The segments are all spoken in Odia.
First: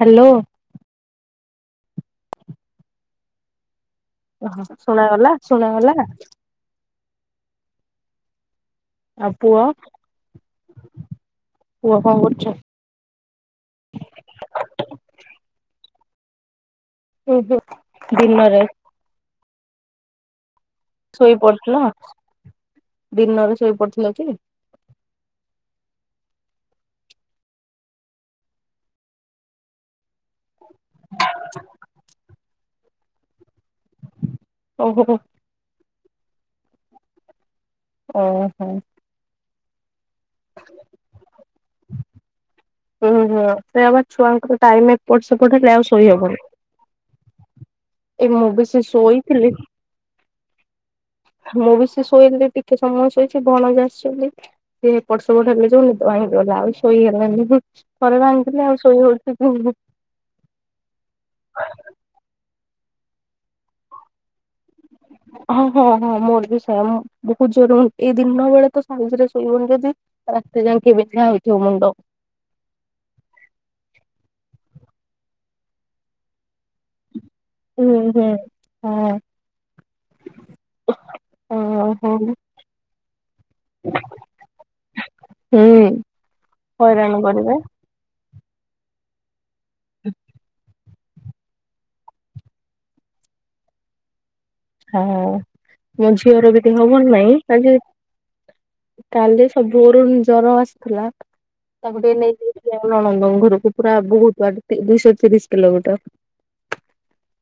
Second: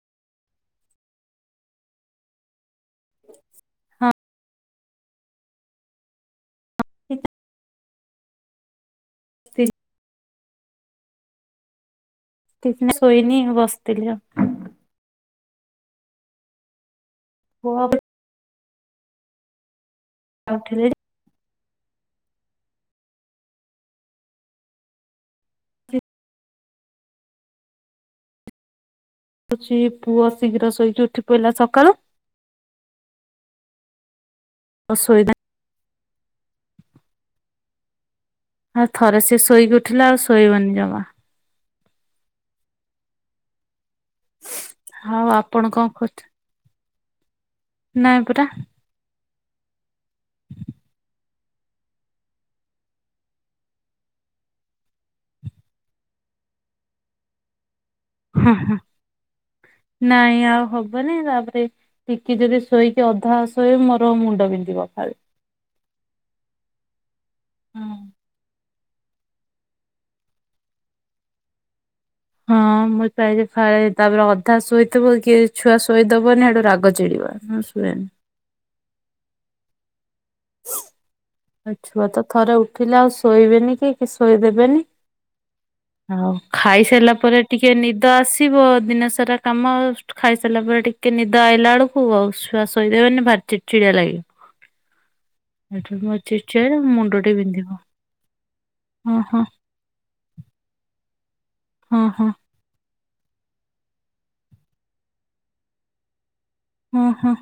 ହ୍ୟାଲୋ ହଁ ଓହୋ ଶୁଣାଗଲା ଶୁଣାଗଲା। [unintelligible] ଆଉ ପୁଅ ବସିଥିଲି ପୁଅ କଣ କରୁଛି? ନାଇ ଶୋଇନି ବସିଥିଲି ଆଉ। ହ ପୁଅ ହ ଦିନରେ। ଆଉଠେ ଶୋଇପଡଥିଲ ଦିନରେ ଶୋଇପଡୁଥିଲ କି? ହଉଛି ପୁଅ ଶୀଘ୍ର ଶୋଇକି ଉଠି ପିଲା ସକାଳୁ। ଆଉ ଓହୋ ହୋ। ଶୋଇଲା ଓ। ଆଉ ଥରେ ସେ ଶୋଇକି ଉଠିଲା ଆଉ ଶୋଇବନି ଜମା। ହୁଁ ହୁଁ ସେ ପା ଛୁଆଙ୍କର ଟାଇମ ଆଉ ଏପଟ ସେପଟ ଆପଣ ହେଲେ କଣ ଆଉ କରୁଛନ୍ତି? ଶୋଇହବନି। ନାଇଁ ଏ ପରା ମୁଁ ବି ସେ ଶୋଇ ଥିଲି। ମୁଁ ବି ସେ ଶୋଇଥିଲି ଟିକେ ସମୟ ଶୋଇଛି ଭଣଜା ଆସିଛନ୍ତି। ସେ ଏପଟ ସେପଟ ହେଲେ ଯାଉ ନିଦ ଭାଙ୍ଗିଗଲା ଆଉ ଶୋଇ ହେଲାନି। ଥରେ ହଁ ଭାଙ୍ଗିଲେ ହଁ ଆଉ ଶୋଇ ହଉଛି କି? ନାଇଁ ଆଉ ହବନାଇଁ ତାପରେ ଟିକେ ଯଦି ଶୋଇକି ଅଧା ଶୋଇ ମୋର ମୁଣ୍ଡ ବିନ୍ଧିବ ଫାଳେ। ହଁ ହଁ ହଁ ମୋର ବି ସେୟଁ ବହୁତ ଜୋର ଏଇ ଜିନିଷ ଗୁଡା ଆଉଥରେ ଶୋଇବନି ଯଦି ରାତି ଯାକେ ବନ୍ଧା ହେଉଥିବ ମୁଣ୍ଡ। ହଁ ମୁଁ ଚା ଫ ତାପରେ ଅଧା ଶୋଇଥିବ କି ଛୁଆ ଶୋଇଦବନି ସେଡୁ ରାଗ ଚିଡିବ। ମୁଁ ହୁଁ ଶୁଏନି ହୁଁ ହଁ। ଆଛୁଆ ଓହୋ। ତ ଥରେ ଉଠିଲେ ଆଉ ଶୋଇବେନି କି ଶୋଇଦେବେନି। ହୁଁ। ଆଉ ଖାଇସାରିଲା ହଇରାଣ ପରେ କରିବେ। ଟିକେ ନି ତ ଆସିବ ଦିନ ସାରା କାମ ଖାଇସାରିଲା ପରେ ଟିକେ କି ନିଦ ଆଇିଲା ବେଳକୁ ଆଉ ଶୁଆ ଶୋଇ ଦେବନି ଭାରି ଚିଡି ଚିଡା ଲାଗେ। ହଁ ମୋ ଝିଅର ବିି ଦେହ ଚିଡଚିଡା ଭଲ ମୁଣ୍ଡ ଟି ନାଇଁ, ବିନ୍ଧିବ ଆଜି ହଁ ହଁ କାଲି ସବୁ ଭୋରୁ ଜର ଆସିଥିଲା ହଁ ତାକୁ ଟିକେ ହଁ ନେଇଥିଲି। ନଣନ୍ଦ ଘରକୁ ପୁରା ବହୁତ ବାଟ ଦିଇଶହ ତିରିଶ କିଲୋମିଟର। ହଁ ହଁ।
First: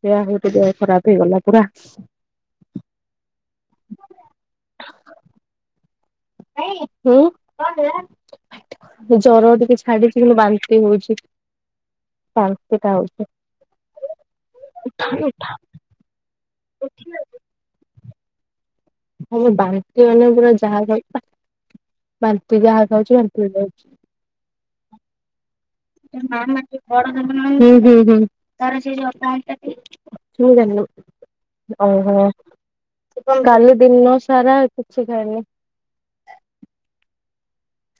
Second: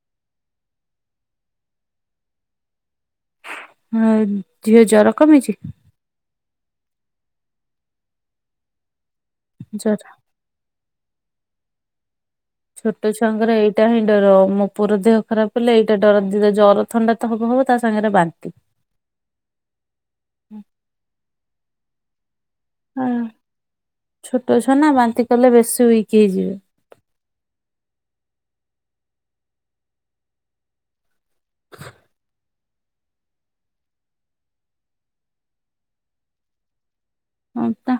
ସେଆ ହଉତ ଦେହ ଖରାପ ହେଇଗଲା ପୁରା। ହଁ ଝିଅ ଜର କମିଛି? ହୁଁ ଜର ଟିକେ ଜର ଛାଡିଛି କିନ୍ତୁ ବାନ୍ତି ହଉଛି। ବାନ୍ତି ଟା ଛୋଟ ଛୁଆଙ୍କର ଏଇଟା ହିଁ ଡର ମୋ ପୁଅ ଦେହ ଖରାପ ହେଲେ ଏଇଟା ଡର ଦିଦ ଜର ହଉଛି। ଥଣ୍ଡା ତ ହବ ତା ସାଙ୍ଗରେ ବାନ୍ତି। ହଁମ ବାନ୍ତି ମାନେ ପୁରା ଯାହା ଖାଉଛି ବାନ୍ତି ଯାହା ଖାଉଛି ବାନ୍ତି ହେଇଯାଉଛି। ଛୋଟ ଛୁଆ ନା ବାନ୍ତି କଲେ ବେଶୀ ୱିକ ହେଇଯିବେ। ହୁଁ ହୁଁ ହୁଁ ମୁଁ ଯାନିନି। ଓହୋ କାଲି ଦିନ ସାରା କିଛି ଖାଇନି। ହଁ ତା।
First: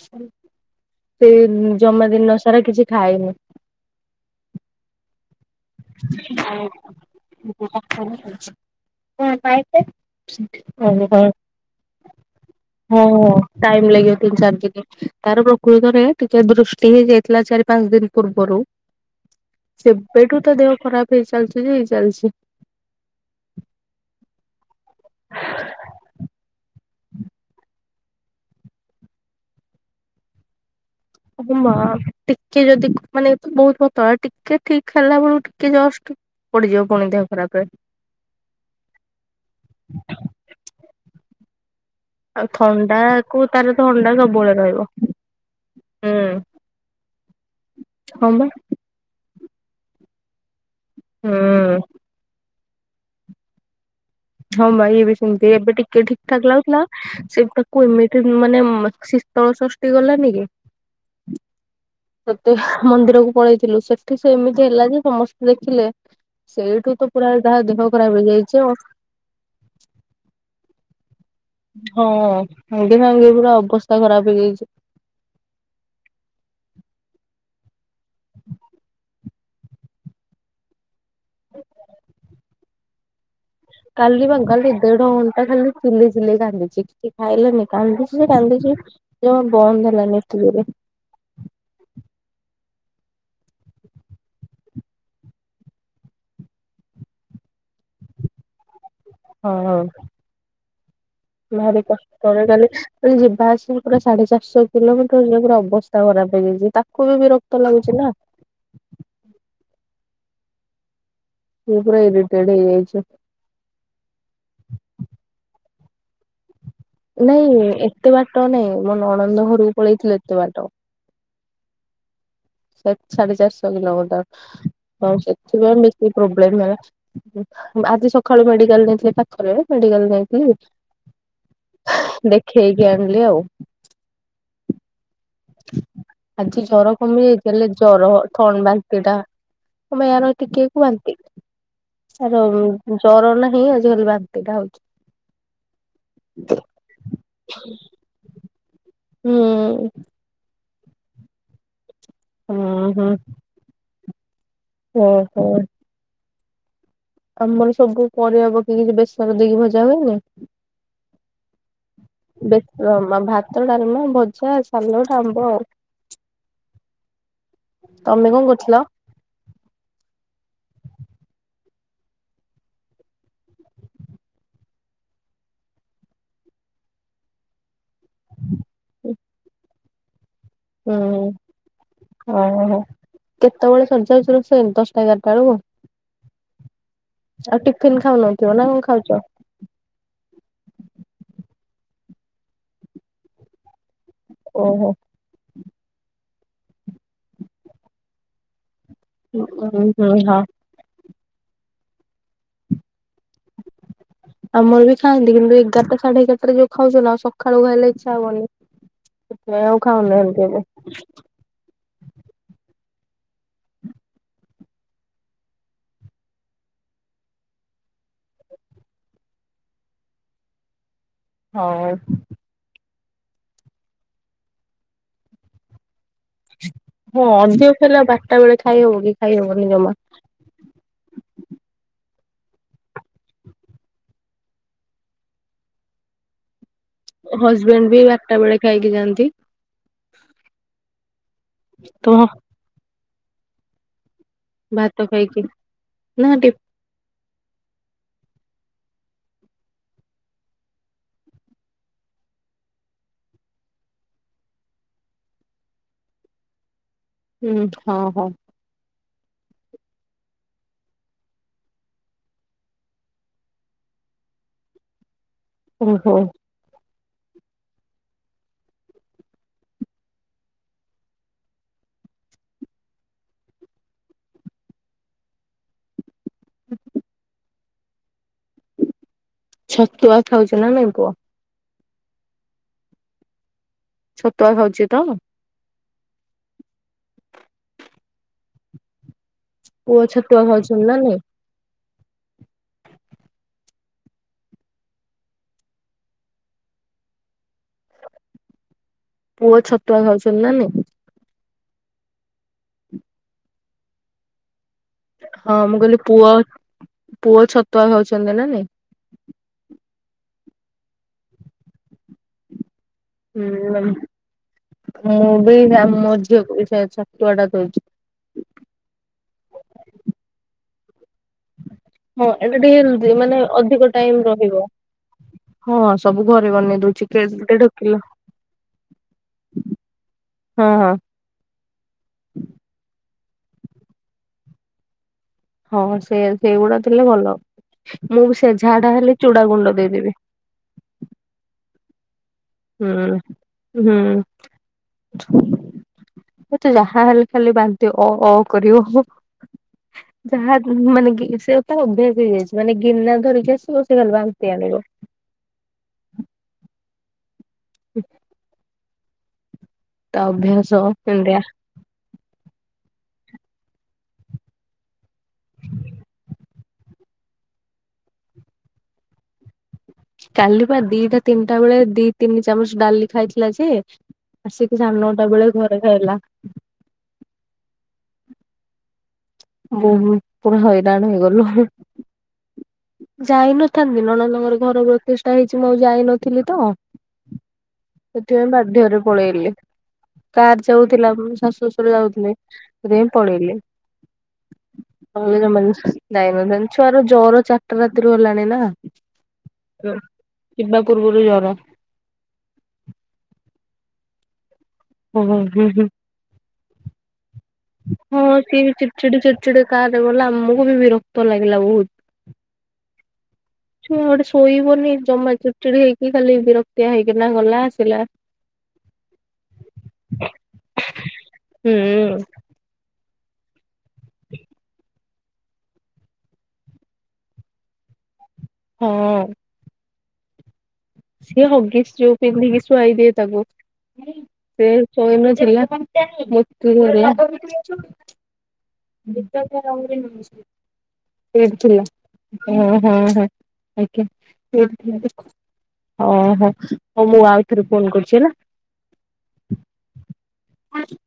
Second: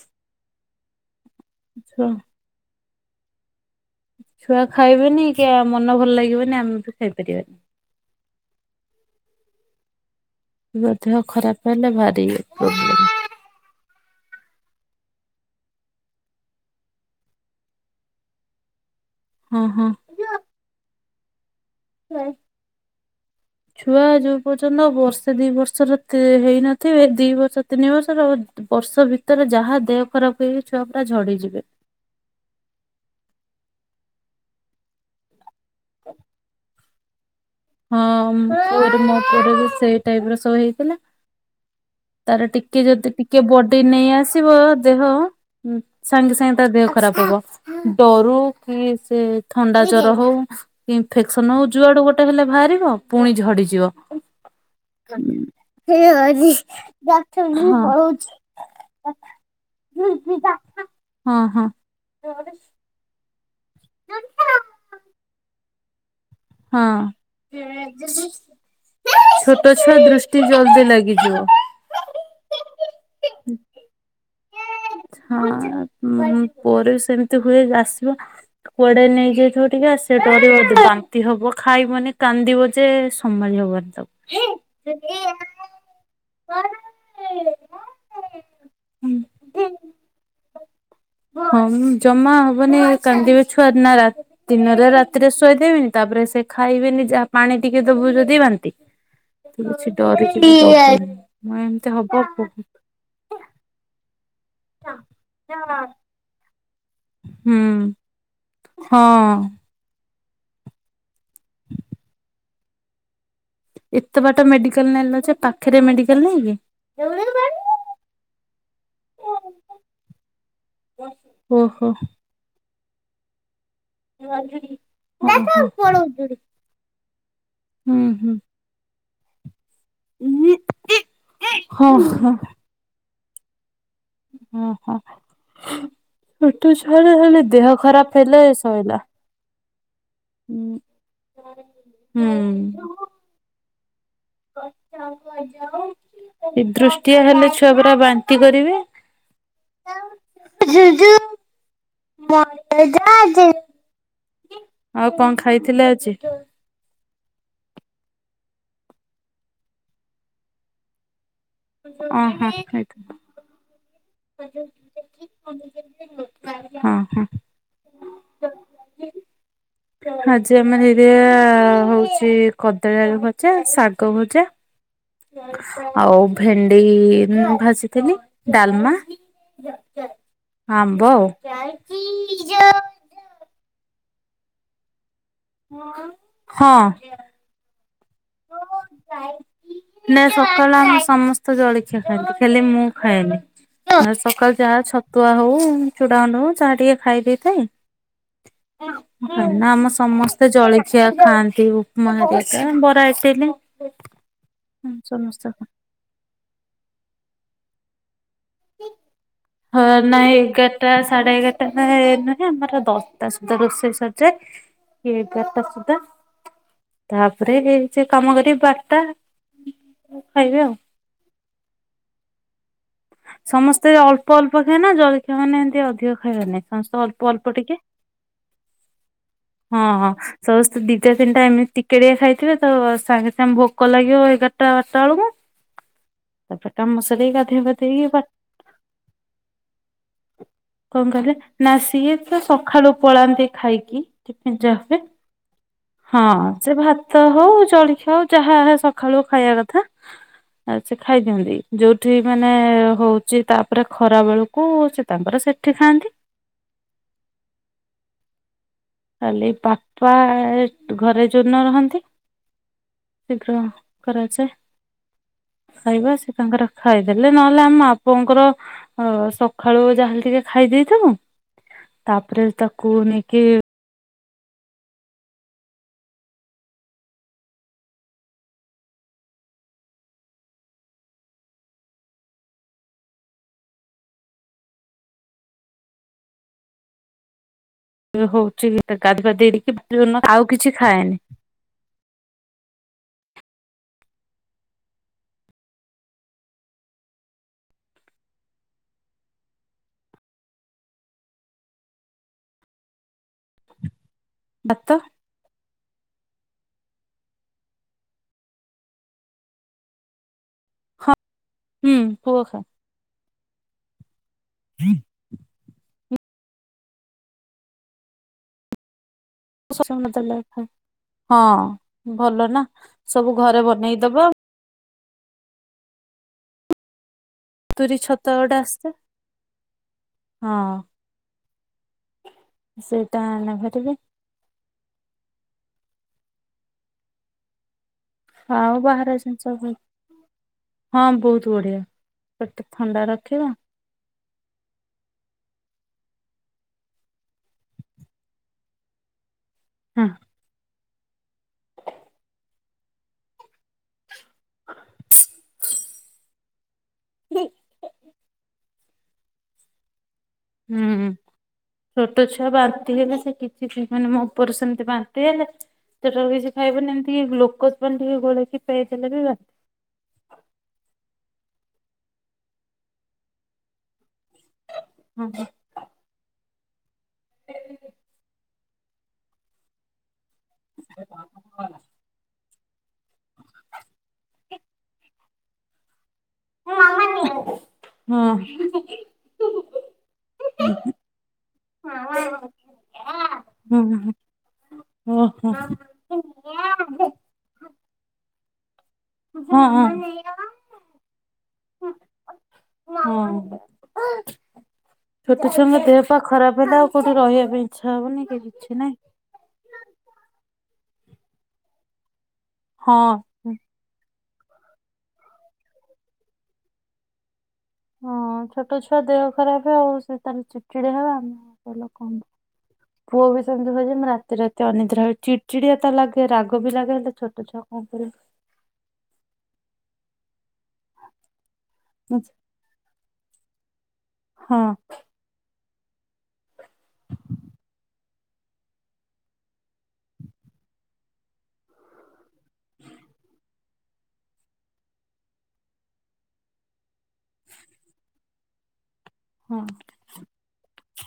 ସେ ଜମାଦିନ ସାରା କିଛି ଖାାଇନି। ଛୁଆ ଖାଇବେନି କି ମନ ଭଲ ଲାଗିବନି ଆମେ ବି ଖାଇ ପାରିବାନି। ହଁ ପାଇଲେ? ପୁରା ହ ଦେହ ଖରାପ ହେଲେ ଭାରି ପ୍ରୋବ୍ଲେମ୍। ହଁ ଟାଇମ ଲାଗିବ ତିରିସ ଦିନ। ତାର ପ୍ରକୃତ ରେ ଟିକେ ବୃଷ୍ଟି ହେଇ ଯାଇଥିଲା ଚାରି ପାଞ୍ଚ ଦିନ ପୂର୍ବରୁ। ହଁ ହଁ ସେବେଠୁ ତା ଦେହ ଖରାପ ହେଇ ଚାଲଚି ଯେ ହେଇଚା ପ୍ରାଏ ଛୁଆ ଯୋଉ ପର୍ଯ୍ୟନ୍ତ ବର୍ଷେ ଦିଇ ବର୍ଷର ତେ ହେଇନ ଥିବେ ଦିଇ ବର୍ଷ ତିନି ବର୍ଷର ବର୍ଷ ଭିତରେ ଯାହା ଦେହ ଖରାପ ହେଇଚି ଛୁଆ ପୁରା ଝଡି ସବୁ ମା ଟିକେ ଯଦି ମାନେ ବୋହୁତ ପତଳା ଟିକେ ଠିକ୍ ହେଲା ବେଳକୁ ଟିକେ ଜଷ୍ଟ ପଡିଯିବ ପୁଣି ଦେହ ଖରାପ ରେ। ହଁ ପୁଅ ଟେ ବି ମୋ ପରେ ସେଇ ଟାଇପ୍ ର ସୋଇଥିଲା। ଆଉ ତାର ଟିକେ ଥଣ୍ଡା ଯଦି କୁ ଟିକେ ତାର ବଡି ନେଇ ଥଣ୍ଡା ଆସିବ ସବୁବେଳେ ରହିବ ଦେହ ହୁଁ ହୁଁ ସାଙ୍ଗେ ସାଙ୍ଗେ ତ ଦେହ ଖରାପ ହବ ହଁ ଡରୁ ବା କି ସେ ଥଣ୍ଡା ଜର ହୋଉ ଇନଫେକ୍ସନ ହୋଉ ହୁଁ ଯୁଆଡୁ ଗୋଟେ ହେଲେ ବାହାରିବ ପୁଣି ଝଡିଯିବ। ହଁ ବା ଇଏ ବି ସେମିତି ଏବେ ଟିକେ ଠିକ ଠାକ ଲାଗୁଥିଲା ହଁ ସେ ତାକୁ ଏମିତି ମାନେ ଶୀତଳ ଷଷ୍ଠୀ ହଁ। ତତେ ମନ୍ଦିରକୁ ପଳେଇଥିଲୁ ସେଠି ସେ ଏମିତି ହେଲା ଯେ ସମସ୍ତେ ଦେଖିଲେ ସେଇଠୁ ହଁ ତ ପୁରା ତାହା ଦେହ ଖରାପ ହେଇଯାଇଚି ଆଉ। ଛୋଟ ଛୁଆ ଦୃଷ୍ଟି ଜଲଦି ଲାଗିଯିବ। ହଁ ହେ ଦିନ ବି ପୁରା ଅବସ୍ଥା ଖରାପ୍ ହେଇଯାଇଚି। ହଁ ମୁଁ ପୁଅରେ ସେମିତି ହୁଏ ଆସିବା କୁଆଡେ ନେଇଯାଇଥିବ ଟିକେ ଆସିବତ ବାନ୍ତି ହବ ଖାଇବନି କାନ୍ଦିବ ଯେ ସୋ ସମ୍ଭାଳି ହବନି। ତାକୁ। କାଲି ବା କାଲି ଦେଢ ଘଣ୍ଟା ଖାଲି ଚିଲେଇ ଚିଲେଇ କାନ୍ଦିଚି କିଛି ଖାଇଲାନି କାନ୍ଦିଚି ଯେ କାନ୍ଦିଚି। ଜମା ବନ୍ଦ ହେଲାନି ଏତେଯୋରେ। ହଁମ ଜମା ହବନି କାନ୍ଦିବେ ଛୁଆର ନା ରାତି ଦିନରେ ରାତିରେ ଶୋଇଦେବେନି ତାପରେ ସେ ଖାଇବେନି ଯାହା ପାଣି ଟିକେ ଦବୁ ଯଦି ବାନ୍ତି। ହଁ ଠିକ୍ ଅଛି ଡରି ଛିକି କହି ପାରିବିନି ମୁଁ ଏମିତି ହବ କ ମୁଁ କହିଲି ଯିବା ଆସିବା ପୁରା ସାଢେ ଚାରିଶହ କିଲୋମିଟର ଯିବ ପୁରା ଅ ଅ ବସ୍ତା ଖରାପ୍ ହେଇଯାଇଚି ତା କୋବି ହୁଁ ବିରକ୍ତ ଲାଗୁଚି ନା। ହଁ। ଇଏ ପୁରା ଇଡିଟେଡ୍ ହେଇଯାଇଚି। ଏତେ ବାଟ ମେଡିକାଲ ନେଲଯେ ପାଖରେ ମେଡିକାଲ ନହିଁ କି? ନାଇଁ ଏତେ ବାଟ ନାଇଁ ମୋ ନଣନ୍ଦ ଘରକୁ ପଳେଇଥିଲି ଏତେ ବାଟ। ଓହୋ। ସେ ସାଢେ ଚାରଶହ କିଲୋମଟର ଆଉ ସେଥିପାଇଁ ମୁଁ ମିସ୍ତ୍ରୀ ଓହୋ। ପ୍ରୋବ୍ଲେମ୍ ହେଉଛି। ହୁଁ ଆଜି ହୁଁ ସକାଳୁ ମେଡିକାଲ ନେଇଥିଲେ ପାଖରେ। ମେଡିକାଲ ନେଇଥିଲି ହଁ ଦେଖେଇକି ଆଣିଲି ଆଉ। ଓ ହୋ। ଆଜି ଜର କମି ଯାଇଚି ହେଲେ ଜର ହେଲେ ଥଣ୍ଡ ସଇଲା ବାନ୍ତି ଟା ଆୟାର ଟିକେ ହୁଁ। କୁ ବାନ୍ତି ଆାର ଯୋଉ ଜର ନାହିଁ ଆଜିକାଲି ବାନ୍ତି ଟା ହଉଛି। ଦୃଷ୍ଟିଆ ହେଲେ ଛୁଆ ପୁରାା ବାନ୍ତି କରିବେ। ହୁଁ। ୁ ଆଉ ହୁଁ ହୁଁ କଣ ଖାଇଥିଲେ ଓହୋ ଆଜି? ଆମର ସବୁ ପରିବା ପକେଇକି ବେସର ଦେଇକି ଭଜା ହୁଏନି? ଅଁ ହଁ ବେଶର ଖାଇଥିଲି। ଅମା ଭାତଡ଼ାଲାମା ବହୁ ଆଛା ସାଲଟ ଆମ୍ବ ଆଉ ହଁ ହଁ ତମେ କଣ କରିଥିଲ? [inaudible] ଆଜି ଆମର ହେଇଥିଲା ହୋଉଚି କଦଳୀ ଆଳୁ ଭଜା ଶାଗ ଭଜା। [inaudible] ଆଉ ଭେଣ୍ଡି ମୁଁ ଭାଜିଥିଲି ଡାଲମା ହୁଁ ଆମ୍ବ ଆଉ ଓହୋ କେତେବେଳେ ସର ଯାଉଛି ରୋଷଇ ଦଶଟା ଏଗାରଟା ଏଳକୁ? ହଁ! ଆଉ ଟିଫିନ ଖାଉନଥିବ, ନା କଣ ଖାଉଛ? ନାଁ ସକାଳେ ଆମର ସମସ୍ତେ ଜଳଖିଆ ଖାଆନ୍ତି ଖାଲି ମୁଁ ଖାଏନି! ସକାଳୁ ଯାହା ଛ ଓହୋ ଛତୁଆ ହଉ ଚୁଡ଼ାଗୁଣ୍ଡ ହଉ ଜାହା ଟିକେ ଖାଇ ହୁଁ ଦେଇଥାଏ ଆମ ହୁଁ ହଁ ସମସ୍ତେ ଜଳି ଖାଆନ୍ତି ଉପମା ଘରିକା ବରା, ଇଟିଲି ଆମର ବି ଖାନ୍ତି ସମସ୍ତେ କିନ୍ତୁ ହଁ ଏଗାରାଟା ସାଢେ ଏଗାରଟାରେ ଯୋଉ ଖାଉଥିଲ ସକାଳୁ ଖାଇଲେ ଇଚ୍ଛା ହବନି! ନାଇଁ ଆଉ ହଁ, ନାଇ ଖାଉନାହାନ୍ତି ଏବେ ଏଗାରଟା ସାଢ଼େ ଏଗାରଟା ଟା ନୁହେଁ ଆମର ଦଶଟା ସୁଦ୍ଧା ରୋଷେଇ ସରିଯାଏ ଏଗାରଟା ସୁଦ୍ଧା ତାପରେ ଏ ଯେ କାମ କରି ବାରଟା, ଖାଇବେ ଆଉ! ହଉ! ସମସ୍ତେ ଅଳ୍ପ ଅଳ୍ପ ଖାଆନ୍ତି ନା ଜଳଖିଆ ମାନେ ଏମିତି ଅଧିକ! ଖାଇବେନି ସମସ୍ତେ ହଁ ଅଳ୍ପ ଅଳ୍ପ ଅଧିକ ଟିକେ ଖାଇଲେ ବାରଟା ବେଳେ ଖାଇ ହବ କି ଖାଇ ହବନି ହଁ ଜମା ହଁ! ସମସ୍ତେ ଦିଟା ତିନିଟା ଏମିତି ଟିକେ ଟିକେ ଖାଇଥିବେ ତ ସାଙ୍ଗେ ସାଙ୍ଗେ ଭୋକ ଲାଗିବ ଏଗାରଟା ବାରଟା ବେଳକୁ [unintelligible] ତା ପରେ କାମ ସାରିକି ଗାଧୁଆ ପାଧୁଆ କରି ବାରଟା ବେଳେ ଖାଇକି ଯାଆନ୍ତି! କଣ କହିଲେ, ନା, ସିଏ ତ ସକାଳୁ ପଳାନ୍ତି ଖାଇକି! ଜା ହଏ ଭାତ ଖାଇକି [inaudible] ହଁ, ନା ଟି ସେ ଭାତ! ଭାତ ହଉ ଜଳଖିଆ ହଉ ଯାହା ସକାଳୁ ଖାଇବା କଥା ସେ ଖାଇ ଦିଅନ୍ତି ଯୋଉଠି ମା ମାନେ ହଉଛି ତାପରେ ଖରା ବେଳକୁ ସେ ତାଙ୍କର ସେଠି ଖାଆନ୍ତି! ହୁଁ, ହଁ, ହଉ! ଖାଲି ପାପା ଘରେ ଯୋଉଦିନ ରହନ୍ତି ଶୀଘ୍ର କରାଯାଏ ଖାଇବା ଓହୋ ସେ ତାଙ୍କର ଖାଇଦେଲେ ନହେଲେ ଆମ ମା ପୁଅ ଙ୍କର ସକାଳୁ ଯାହାେଲେ ଟିକେ ଖାଇ ଦେଇଥିବୁ ତାପରେ ତାକୁ ନେଇକି ହୁଁ! ଛତୁଆ ଖାଉଛି ନା ନାଇଁ ପୁଅ? ଛତୁଆ ଖାଉଛି ତ? ହଉଛି ଗାଧୁ ଦେଇିକି ପୁଅ ଛତୁଆ ଆଉ କିଛି ଖାଉଛନ୍ତି ନା ଖାଏନି। ନାଇଁ [inaudible] ପୁଅ ଛତୁଆ ଖାଉଛନ୍ତି ନା ନାଇଁ? ଭାତ! ହଁ, ମୁଁ କହିଲି ପୁଅ, ପୁଅ ଛତୁଆ ଖାଉଛନ୍ତି ନା ନାଇଁ? ହୁଁ, ପୁଅ ଖାଏ! ହୁଁ, ମୁଁ ବି ମୋ ଝିଅକୁ ବି ସେଇଆ ଛତୁଆ ଟା ଦଉଛି! ମତାଥା [inaudible] ହଁ, ଏଟା ଟିକେ ସବୁ ମାନେ ଘରେ ଅଧିକ ଟାଇମ୍ ବନେଇଦବ ରହିବ! ହଁ, ସବୁ ଘରେ ବନେଇ ଦଉଛି! କିଏ ଗୋଟେ ତୁରି ଡାକିଲା ଛତ ଗୋଟେ ଆସେ ହଁ, ହଁ! ସେଇଟା ନ ହେଲେ ବି ହଁ, ସେଇଆ ସେଇଗୁଡା ଥିଲେ ଭଲ। ମୁଁ ବି ସେଇଆ ଆଉ ଝାଡା ବାହାର ହେଲେ ଜିନିଷ ଚୁଡା ଗୁଣ୍ଡ ଦେଇଦେବି। ହଁ, ବହୁତ ବଢିଆ। ପେଟ ଥଣ୍ଡା ରଖିବ ହୁଁ, ହୁଁ। ମତେ ଯାହା ହେଲେ ଖାଲି ବାନ୍ତି ଅ ଅ କରିବ। ହୁଁ। ଯାହା ମାନେ ସେ ତାର ଅଭ୍ୟାସ ହେଇଯାଇଚି, ମାନେ ଗିନା ଧରିକି ଆସିବ ସେ ଖାଲି ବାନ୍ତି ଆଣିବ। ବି [inaudible] [inaudible] ତା ଅଭ୍ୟାସ ହୁଁ କେନ୍ତିଆ। ଛୋଟ ଛୁଆ ବାନ୍ତି ହେଲେ ସେ କିଛି ମାନେ ମୋ ପୁଅ ର ସେମିତି ବାନ୍ତି ହେଲେ ସେ। [unintelligible] ଖାଇବନି, ଏମିତି ଗ୍ଲୁକୋଜ୍ ପାଣି ଟିକେ ଗୋଲେଇକି ପେଇ ଦେଲେ ବି ବାନ୍ତି। କାଲି ପା ଦିଟା ତିନିଟା ବେଳେ ଦି ତିନି ଚାମଚ ଡାଲି ଖାଇଥିଲା ଯେ ଆସିକି ସାଢେ ହଁ ନଅଟା ବେଳେ ଘରେ ଖାଇଲା। ଏ ପୁରା ହଇରାଣ ହେଇଗଲୁ। ଯାଇନଥାନ୍ତି, ନଣନ୍ଦ ଙ୍ଗର ଘର ପ୍ରତିଷ୍ଠା ହେଇଚି ଯାଇନଥିଲି ତ। ହଁ ସେଥିପାଇଁ ବାଧ୍ୟରେ ପଳେଇଲି। କାର ଯାଉଥିଲା ମୋ ଶାଶୁ ଶଶୁର ଯାଉଥିଲେ ସେଥିପାଇଁ ପଳେଇଲି। [inaudible] [unintelligible] ଛୁଆର ଜର ଚାରିଟା ରାତିରୁ ହେଲାଣି ନା। ହଁ ହଁ। ଯିବା ପୂର୍ବରୁ ଜର। ହୁଁ। ଓହୋ ଛୋଟ ହୁଁ ଛୁଆଙ୍କ ହୁଁ। ଦେହ ଖରାପ ହେଲେ ଆଉ କୋଉଠି ରହିବା ପାଇଁ ଇଚ୍ଛା ହବନି କି କିଛି ନାଇଁ। କାର୍ ରେ ଗଲା ଆମକୁ ବି ରକ୍ତ ଲାଗିଲା ବହୁତ। ହଁ। ସିଏ ଗୋଟେ ଶୋଇବନି ଜମା ଚିଡଚିଡି ହେଇକି ଖାଲି ବିରକ୍ତିଆ ହେଇକିନା ଗଲା। ଆସିଲା। ହଁ ଛୋଟ ଛୁଆ ଦେହ ଖରାପ ଆଉ ସେ ତାର ଚିଡଚିଡି ହବା, ହୁଁ କହିଲେ କଣ ହବ। [inaudible] ପୁଅ ବି ସେମିତି ହୁଏ ଯେ ମୂ ରାତି ରାତି ଅନିଦ୍ରା ହୁଏ। ଚିଡ଼ିଚିଡ଼ିଆ ତ ଲାଗେ ରାଗ ବି ଲାଗେ ହେଲେ ଛୋଟ ଛୁଆ କଣ କରିବୁ। ହୁଁ। ସିଏ ହଗିସ୍ ଯୋଉ ପିନ୍ଧିକି ଶୁଆଇଦିଏ ତାକୁ। ହଁ ସେ [unintelligible] ମୁତିଦେଲା। [unintelligible] [unintelligible] ହଁ ହଁ ଆଜ୍ଞା [unintelligible] ହଁ ହଁ। ହଉ ମୁଁ ଆଉଥରେ ଫୋନ୍ କରୁଚି ହେଲା। ହଁ। [inaudible]